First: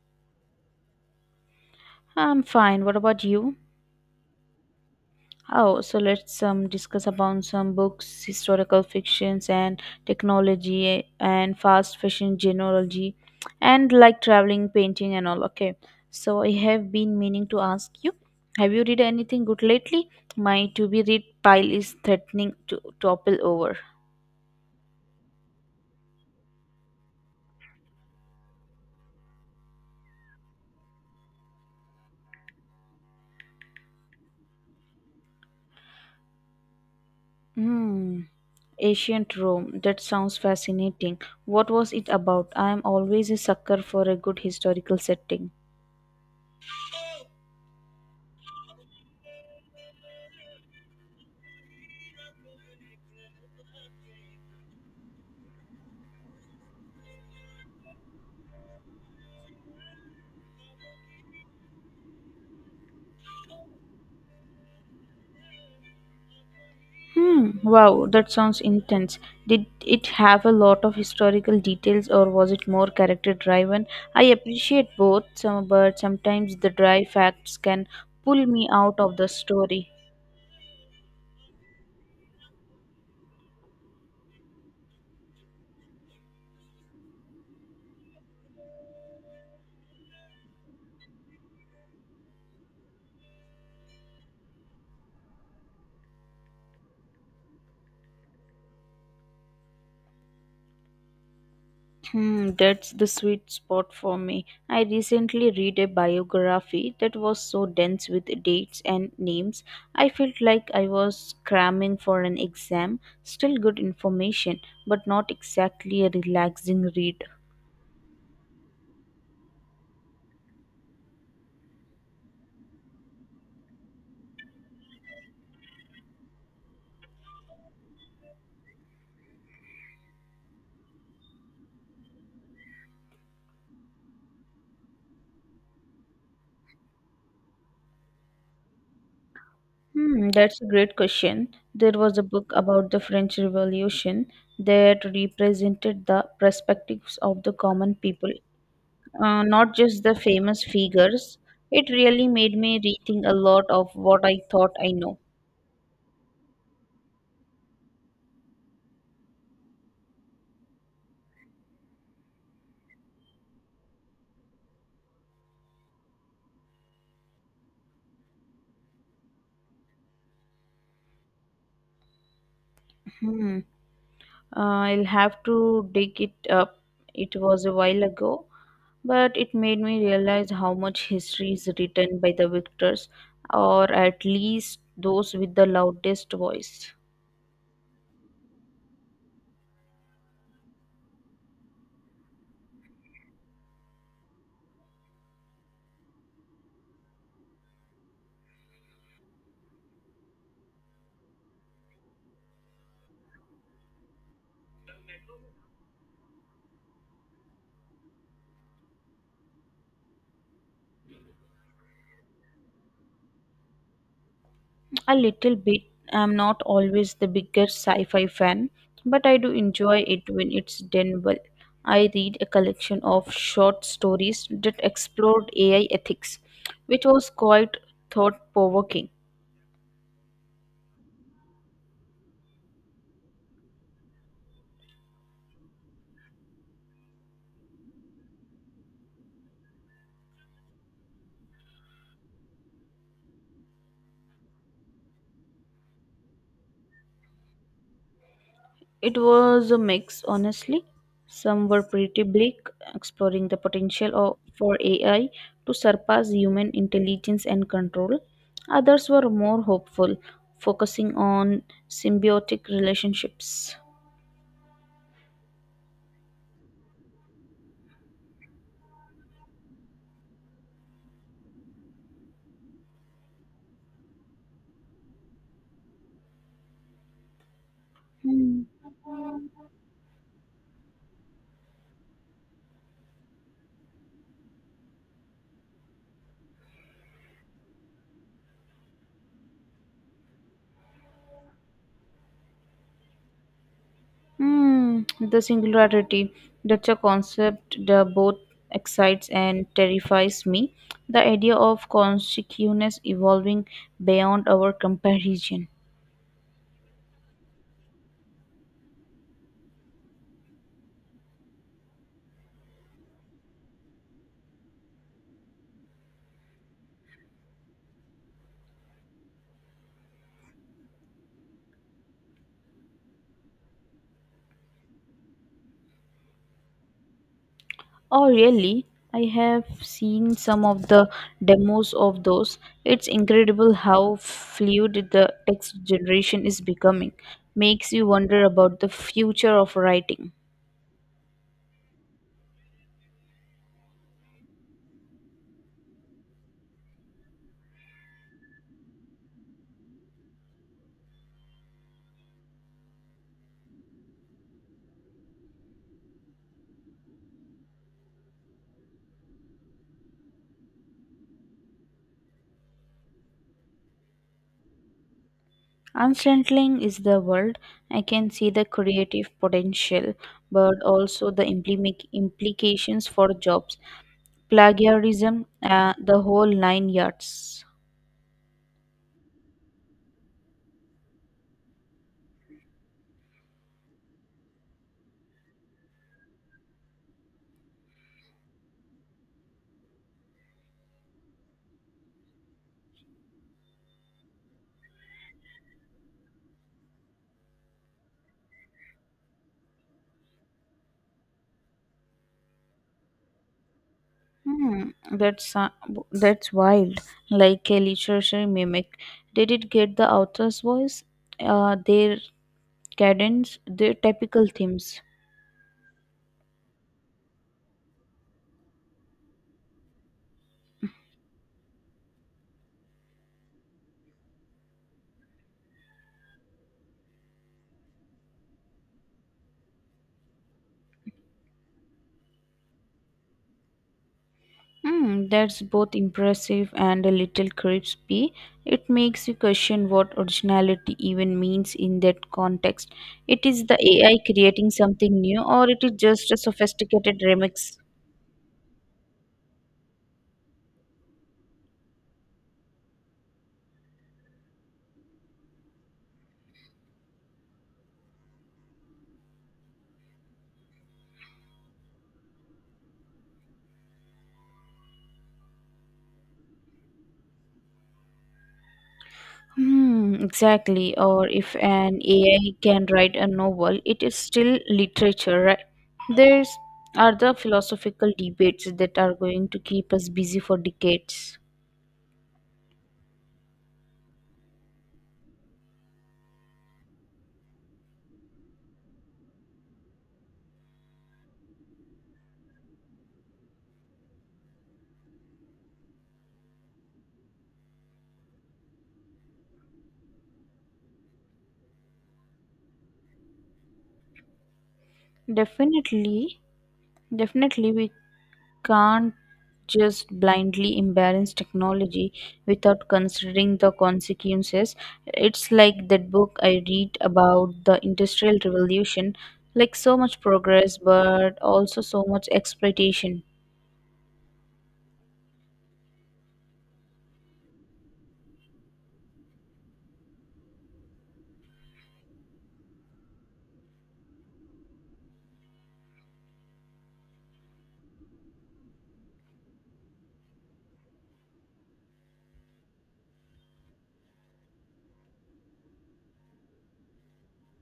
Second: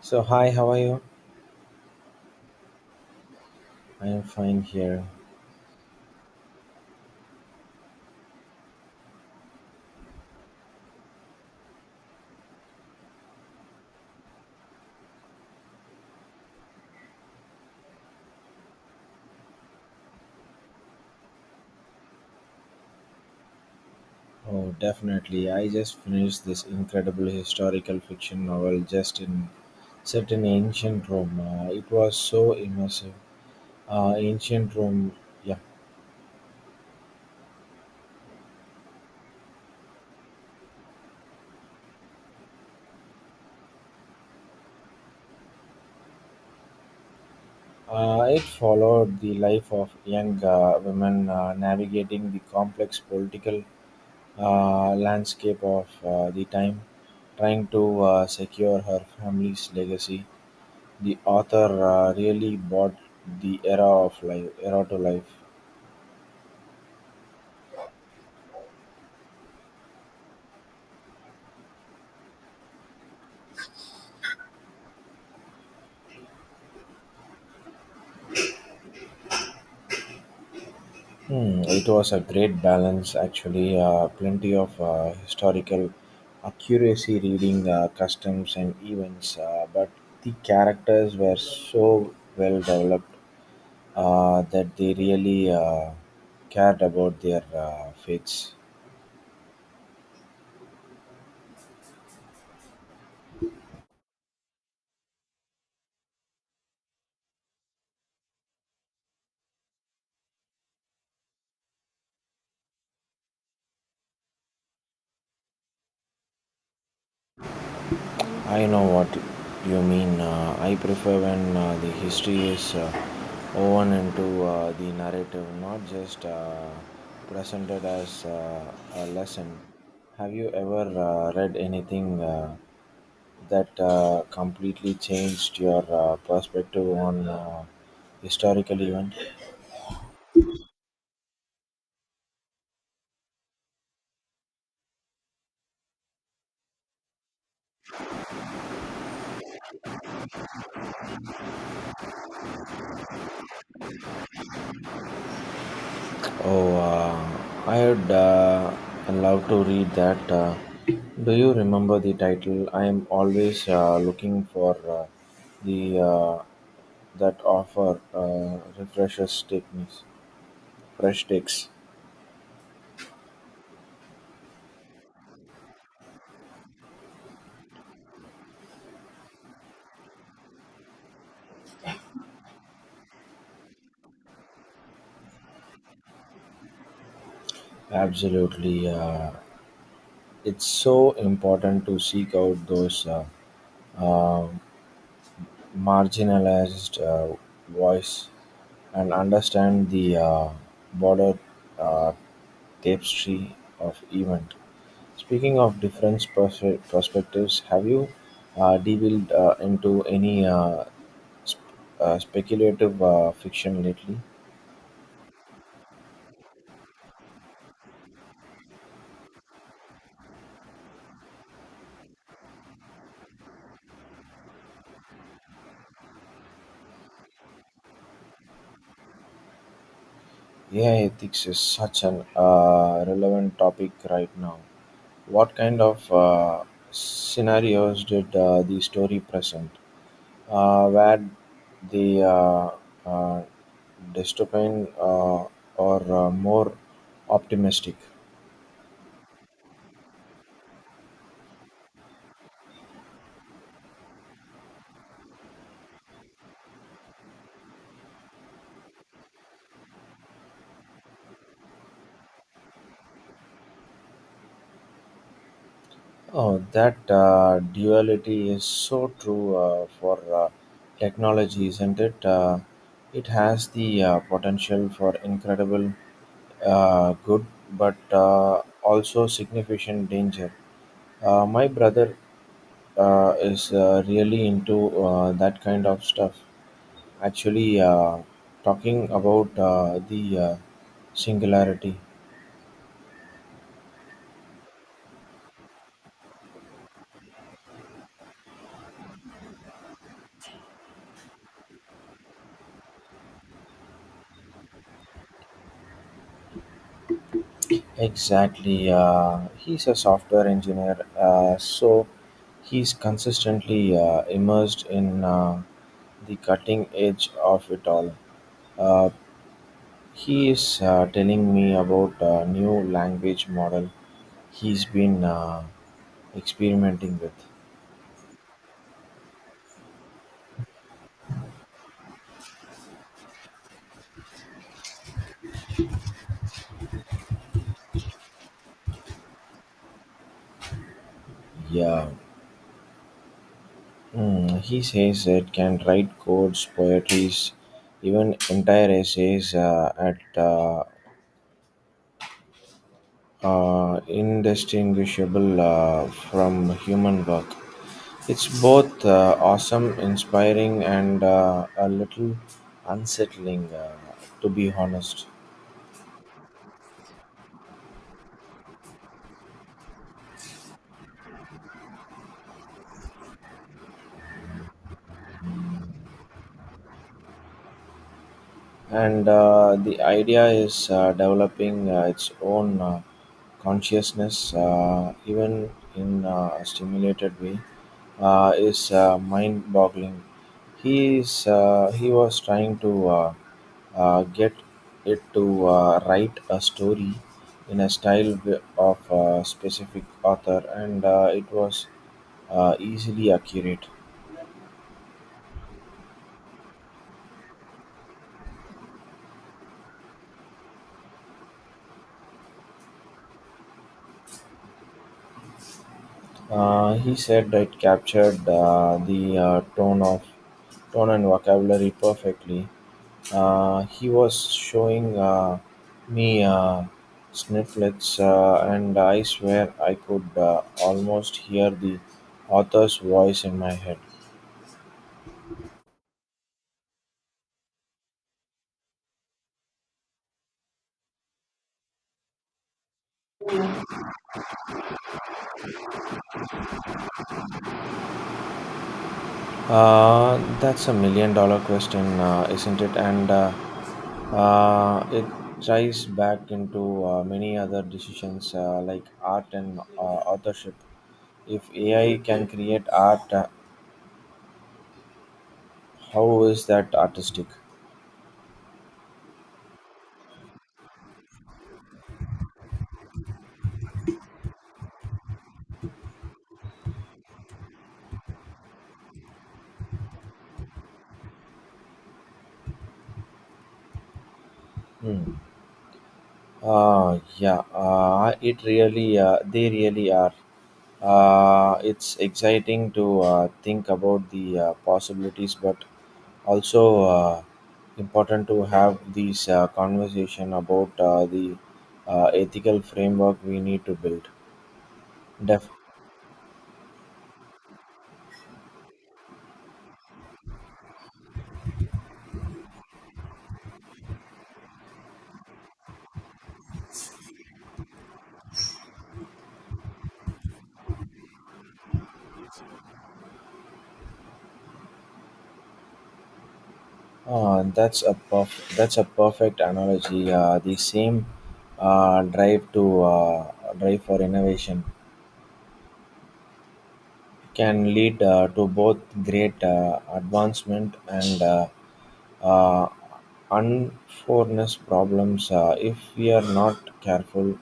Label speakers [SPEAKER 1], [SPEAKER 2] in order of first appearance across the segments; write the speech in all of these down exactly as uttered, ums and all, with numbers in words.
[SPEAKER 1] So, hi, how are you?
[SPEAKER 2] I'm fine. What about you?
[SPEAKER 1] I am fine here.
[SPEAKER 2] Oh, so let's um, discuss about some books, historical fictions, and technology, eh, and fast fashion genealogy, and like traveling, painting, and all. Okay. So I have been meaning to ask you, have you read anything good lately? My to-be read pile is threatening to topple over.
[SPEAKER 1] Oh, definitely. I just finished this incredible historical fiction novel just in set in ancient Rome. Uh, it was so immersive. Uh, ancient Rome, yeah.
[SPEAKER 2] Hmm. Ancient Rome. That sounds fascinating. What was it about? I am always a sucker for a good historical setting.
[SPEAKER 1] Uh, it followed the life of young uh, women uh, navigating the complex political uh, landscape of uh, the time, trying to uh, secure her family's legacy. The author uh, really brought the era of life, era to life.
[SPEAKER 2] Hmm. Wow, that sounds intense. Did it have a lot of historical details or was it more character driven? I appreciate both, some, but sometimes the dry facts can pull me out of the story.
[SPEAKER 1] Hmm, it was a great balance, actually. Uh, plenty of uh, historical accuracy, reading uh, customs and events, uh, but the characters were so well developed uh, that they really uh, cared about their uh, fates.
[SPEAKER 2] Hmm, that's the sweet spot for me. I recently read a biography that was so dense with dates and names. I felt like I was cramming for an exam. Still good information, but not exactly a relaxing read.
[SPEAKER 1] I know what you mean. Uh, I prefer when uh, the history is uh, woven into uh, the narrative, not just uh, presented as uh, a lesson. Have you ever uh, read anything uh, that uh, completely changed your uh, perspective on uh, historical event?
[SPEAKER 2] Hmm, that's a great question. There was a book about the French Revolution that represented the perspectives of the common people, uh, not just the famous figures. It really made me rethink a lot of what I thought I know.
[SPEAKER 1] Oh, uh, I'd uh, I love to read that. Uh, do you remember the title? I am always uh, looking for uh, the uh, that offer uh, refreshes techniques, fresh takes.
[SPEAKER 2] Hmm. I'll have to dig it up. It was a while ago, but it made me realize how much history is written by the victors, or at least those with the loudest voice.
[SPEAKER 1] Absolutely, uh, it's so important to seek out those uh, um marginalized uh, voice and understand the uh, broader uh, tapestry of event. Speaking of different perspe- perspectives, have you uh, delved uh, into any uh, sp- uh, speculative uh, fiction lately?
[SPEAKER 2] A little bit. I'm not always the biggest sci fi fan, but I do enjoy it when it's done well. I read a collection of short stories that explored A I ethics, which was quite thought provoking.
[SPEAKER 1] A I ethics is such an uh, relevant topic right now. What kind of uh, scenarios did uh, the story present? uh, where the uh, uh, dystopian uh, are uh, more optimistic.
[SPEAKER 2] It was a mix, honestly. Some were pretty bleak, exploring the potential of, for A I to surpass human intelligence and control. Others were more hopeful, focusing on symbiotic relationships.
[SPEAKER 1] Oh, that uh, duality is so true uh, for uh, technology, isn't it? Uh, it has the uh, potential for incredible uh, good, but uh,
[SPEAKER 2] Hmm.
[SPEAKER 1] also significant danger. Uh, my brother uh, is uh, really into uh, that kind of stuff. Actually, uh, talking about uh, the uh, singularity.
[SPEAKER 2] Hmm, the singularity. That's a concept that both excites and terrifies me. The idea of consciousness evolving beyond our comparison.
[SPEAKER 1] Exactly. Uh, he's a software engineer, uh, so he's consistently uh, immersed in uh, the cutting edge of it all. Uh, he is uh, telling me about a new language model he's been uh, experimenting with.
[SPEAKER 2] Oh, really? I have seen some of the demos of those. It's incredible how fluid the text generation is becoming. Makes you wonder about the future of writing.
[SPEAKER 1] Yeah, mm, he says it can write codes, poetries, even entire essays uh, at uh, uh, indistinguishable uh, from human work. It's both uh, awesome, inspiring, and uh, a little unsettling, uh, to be honest.
[SPEAKER 2] Unsettling is the world. I can see the creative potential, but also the implic implications for jobs, plagiarism, uh, the whole nine yards.
[SPEAKER 1] And uh, the idea is uh, developing uh, its own uh, consciousness, uh, even in uh, a stimulated way, uh, is uh, mind-boggling. He is uh, he was trying to uh, uh, get it to uh, write a story in a style wi- of a specific author, and uh, it was uh, easily accurate.
[SPEAKER 2] Hmm, that's uh, w- that's wild. Like a literature mimic. Did it get the author's voice? Uh, their cadence, their typical themes.
[SPEAKER 1] Uh, he said it captured uh, the uh, tone of tone and vocabulary perfectly. Uh, he was showing uh, me uh, snippets, uh, and I swear I could uh, almost hear the author's voice in my head.
[SPEAKER 2] Hmm, that's both impressive and a little creepy. It makes you question what originality even means in that context. It is the A I creating something new, or it is just a sophisticated remix?
[SPEAKER 1] Uh, that's a million dollar question, uh, isn't it? And uh, uh, it ties back into uh, many other decisions uh, like art and uh, authorship. If A I can create art, uh, how is that artistic?
[SPEAKER 2] Hmm, exactly. Or if an A I can write a novel, it is still literature, right? There's are the philosophical debates that are going to keep us busy for decades.
[SPEAKER 1] Hmm. Uh, yeah, uh, it really, uh, they really are. Uh, it's exciting to uh, think about the uh, possibilities, but also uh, important to have these uh, conversation about uh, the uh, ethical framework we need to build. Def-
[SPEAKER 2] Definitely, definitely, we can't just blindly embrace technology without considering the consequences. It's like that book I read about the Industrial Revolution, like so much progress, but also so much exploitation.
[SPEAKER 1] uh, that's a perf- that's a perfect analogy. Uh, the same uh, drive to uh, drive for innovation can lead uh, to both great uh, advancement and uh, uh, unfairness problems uh, if we are not careful.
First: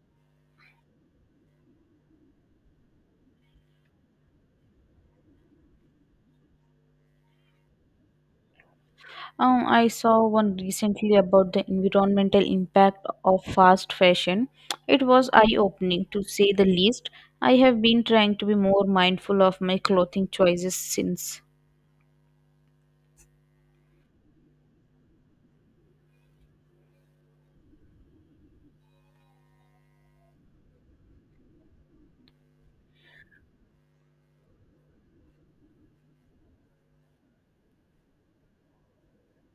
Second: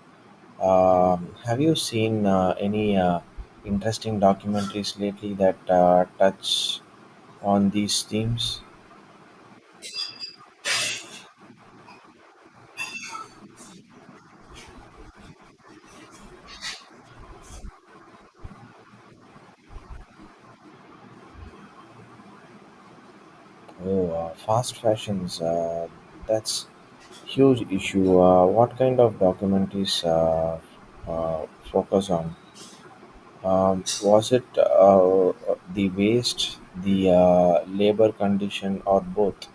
[SPEAKER 1] Um, have you seen uh, any uh, interesting documentaries lately that uh, touch on these themes?
[SPEAKER 2] Um, I saw one recently about the environmental impact of fast fashion. It was eye opening to say the least. I have been trying to be more mindful of my clothing choices since.
[SPEAKER 1] Oh, uh, fast fashions. Uh, that's huge issue. Uh, what kind of documentaries uh, uh, focus on? Um, was it uh, the waste, the uh, labor condition, or both?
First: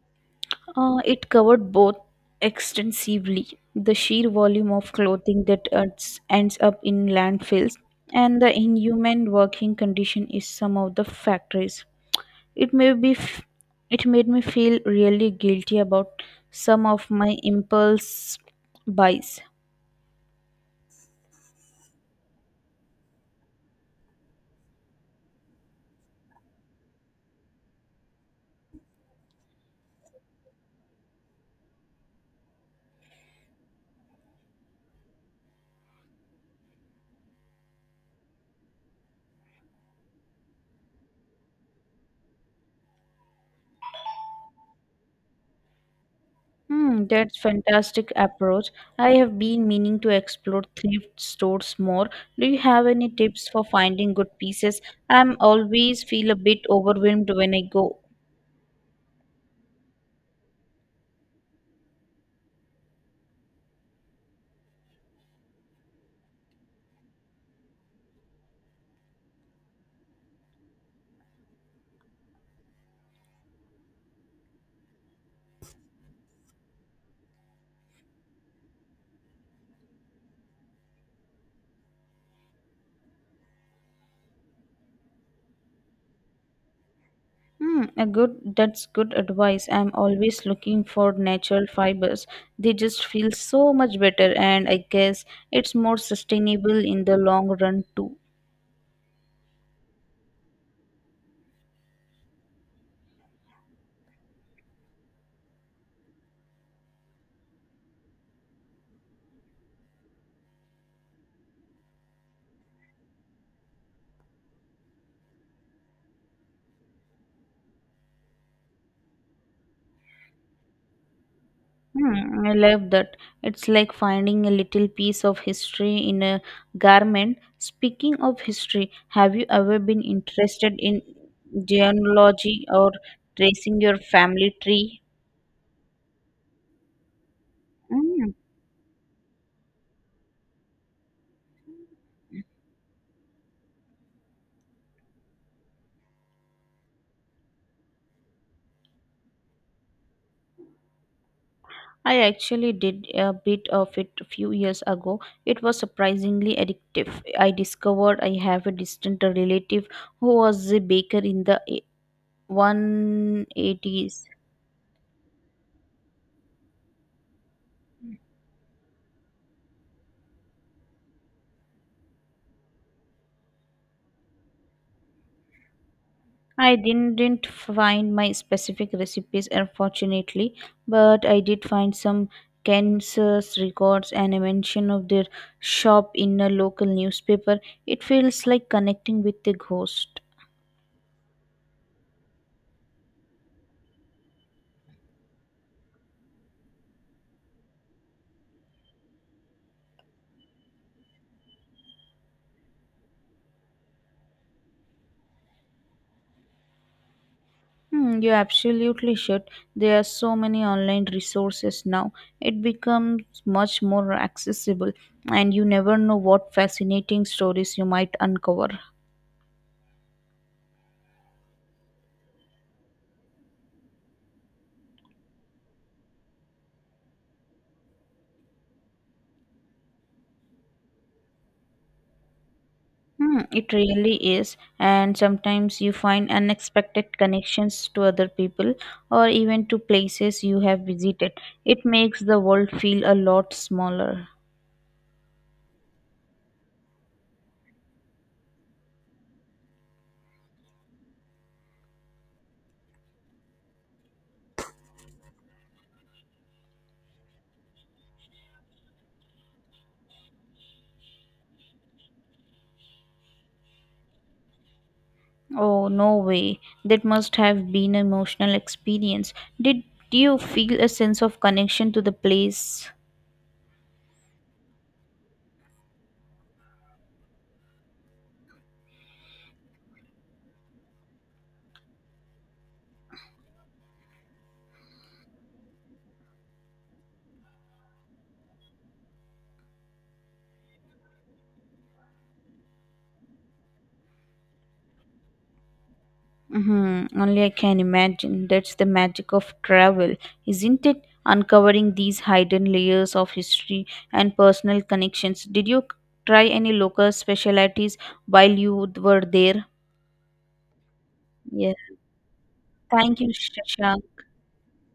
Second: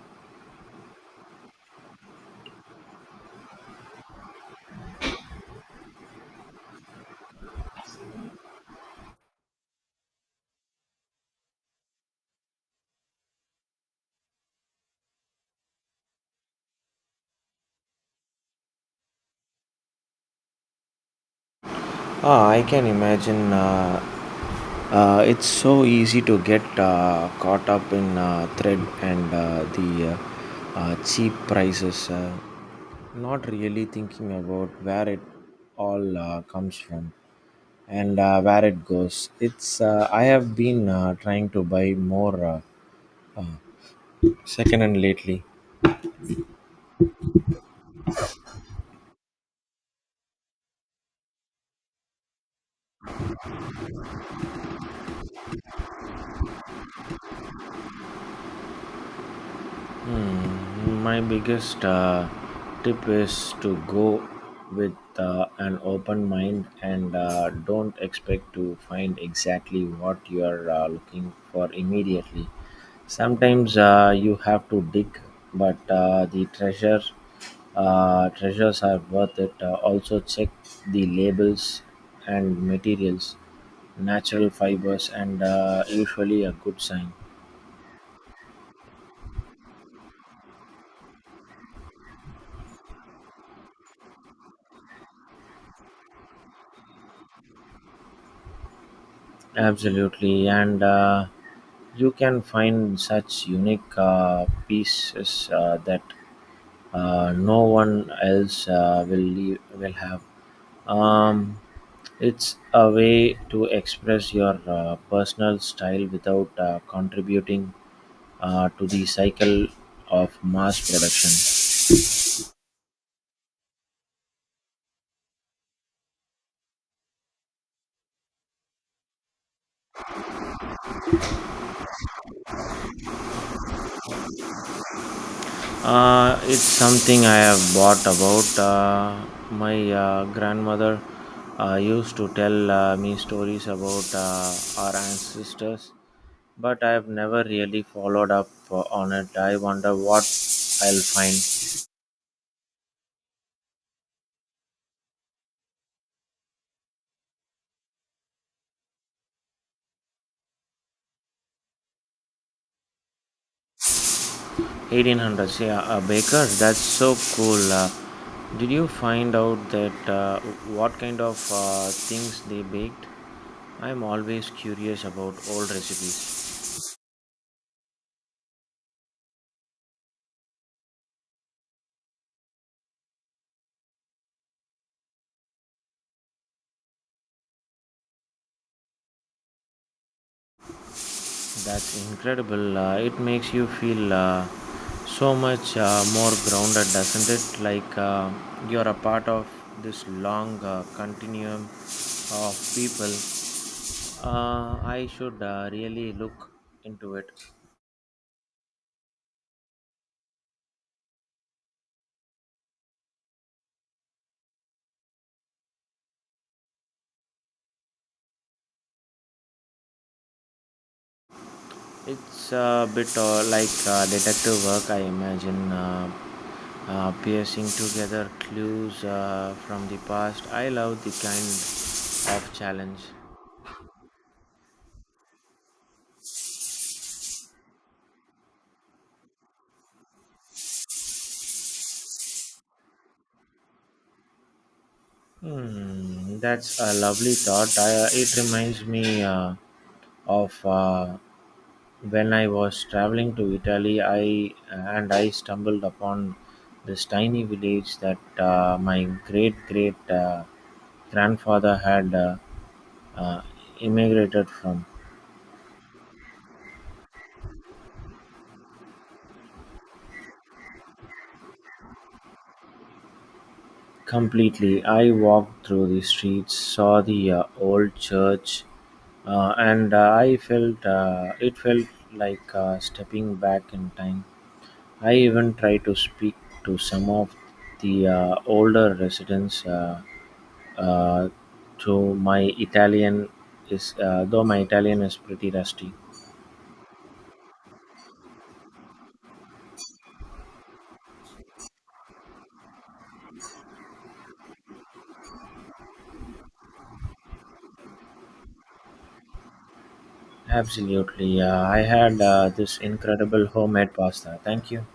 [SPEAKER 2] Uh, it covered both extensively the sheer volume of clothing that ends ends up in landfills and the inhuman working condition in some of the factories. It may be f- It made me feel really guilty about some of my impulse buys.
[SPEAKER 1] Ah, I can imagine. Uh, uh, it's so easy to get uh, caught up in uh, thread and uh, the uh, uh, cheap prices. Uh, not really thinking about where it all uh, comes from and uh, where it goes. It's uh, I have been uh, trying to buy more uh, secondhand lately.
[SPEAKER 2] Hmm, that's fantastic approach. I have been meaning to explore thrift stores more. Do you have any tips for finding good pieces? I'm always feel a bit overwhelmed when I go.
[SPEAKER 1] Hmm, my biggest uh, tip is to go with uh, an open mind and uh, don't expect to find exactly what you are uh, looking for immediately. Sometimes uh, you have to dig, but uh, the treasure uh, treasures are worth it. Uh, also check the labels and materials, natural fibers, and uh, usually a good sign.
[SPEAKER 2] Hmm, a good That's good advice. I'm always looking for natural fibers. They just feel so much better and I guess it's more sustainable in the long run too.
[SPEAKER 1] Absolutely, and. Uh, You can find such unique uh, pieces uh, that uh, no one else uh, will leave, will have. Um, it's a way to express your uh, personal style without uh, contributing uh, to the cycle of mass production.
[SPEAKER 2] Hmm, I love that. It's like finding a little piece of history in a garment. Speaking of history, have you ever been interested in genealogy or tracing your family tree?
[SPEAKER 1] Uh, it's something I have bought
[SPEAKER 2] Mm,
[SPEAKER 1] about. Uh, my uh, grandmother uh, used to tell uh, me stories about uh, our ancestors, but I have never really followed up uh, on it. I wonder what I'll find.
[SPEAKER 2] I actually did a bit of it a few years ago. It was surprisingly addictive. I discovered I have a distant relative who was a baker in the one eighties.
[SPEAKER 1] eighteen hundreds, yeah, uh, bakers, that's so cool. Uh, did you find out that uh, what kind of uh, things they baked? I'm always curious about old recipes.
[SPEAKER 2] I didn't find my specific recipes, unfortunately, but I did find some Kansas records and a mention of their shop in a local newspaper. It feels like connecting with the ghost.
[SPEAKER 1] That's incredible. Uh, it makes you feel uh, so much uh, more grounded, doesn't it? Like uh, you're a part of this long uh, continuum of people. Uh, I should uh, really look into it.
[SPEAKER 2] Hmm, you absolutely should. There are so many online resources now. It becomes much more accessible, and you never know what fascinating stories you might uncover.
[SPEAKER 1] It's a bit uh, like uh, detective work, I imagine. Uh, uh, piercing together clues uh, from the past. I love the kind of challenge.
[SPEAKER 2] Hmm, it really is, and sometimes you find unexpected connections to other people or even to places you have visited. It makes the world feel a lot smaller.
[SPEAKER 1] Hmm, that's a lovely thought. I, uh, it reminds me uh, of uh, when I was traveling to Italy. I and I stumbled upon this tiny village that uh, my great great uh, grandfather had uh, uh, immigrated from.
[SPEAKER 2] Oh, no way. That must have been an emotional experience. Did you feel a sense of connection to the place?
[SPEAKER 1] Completely, I walked through the streets, saw the uh, old church, uh, and uh, I felt uh, it felt like uh, stepping back in time. I even try to speak to some of the uh, older residents, uh, uh, to my Italian is uh, though my Italian is pretty rusty.
[SPEAKER 2] Mm-hmm. Only I can imagine. That's the magic of travel, isn't it? Uncovering these hidden layers of history and personal connections. Did you try any local specialties while you were there?
[SPEAKER 1] Absolutely, uh,
[SPEAKER 2] Yeah.
[SPEAKER 1] I had uh, this
[SPEAKER 2] Thank you,
[SPEAKER 1] incredible homemade
[SPEAKER 2] Shashank.
[SPEAKER 1] pasta. Thank you.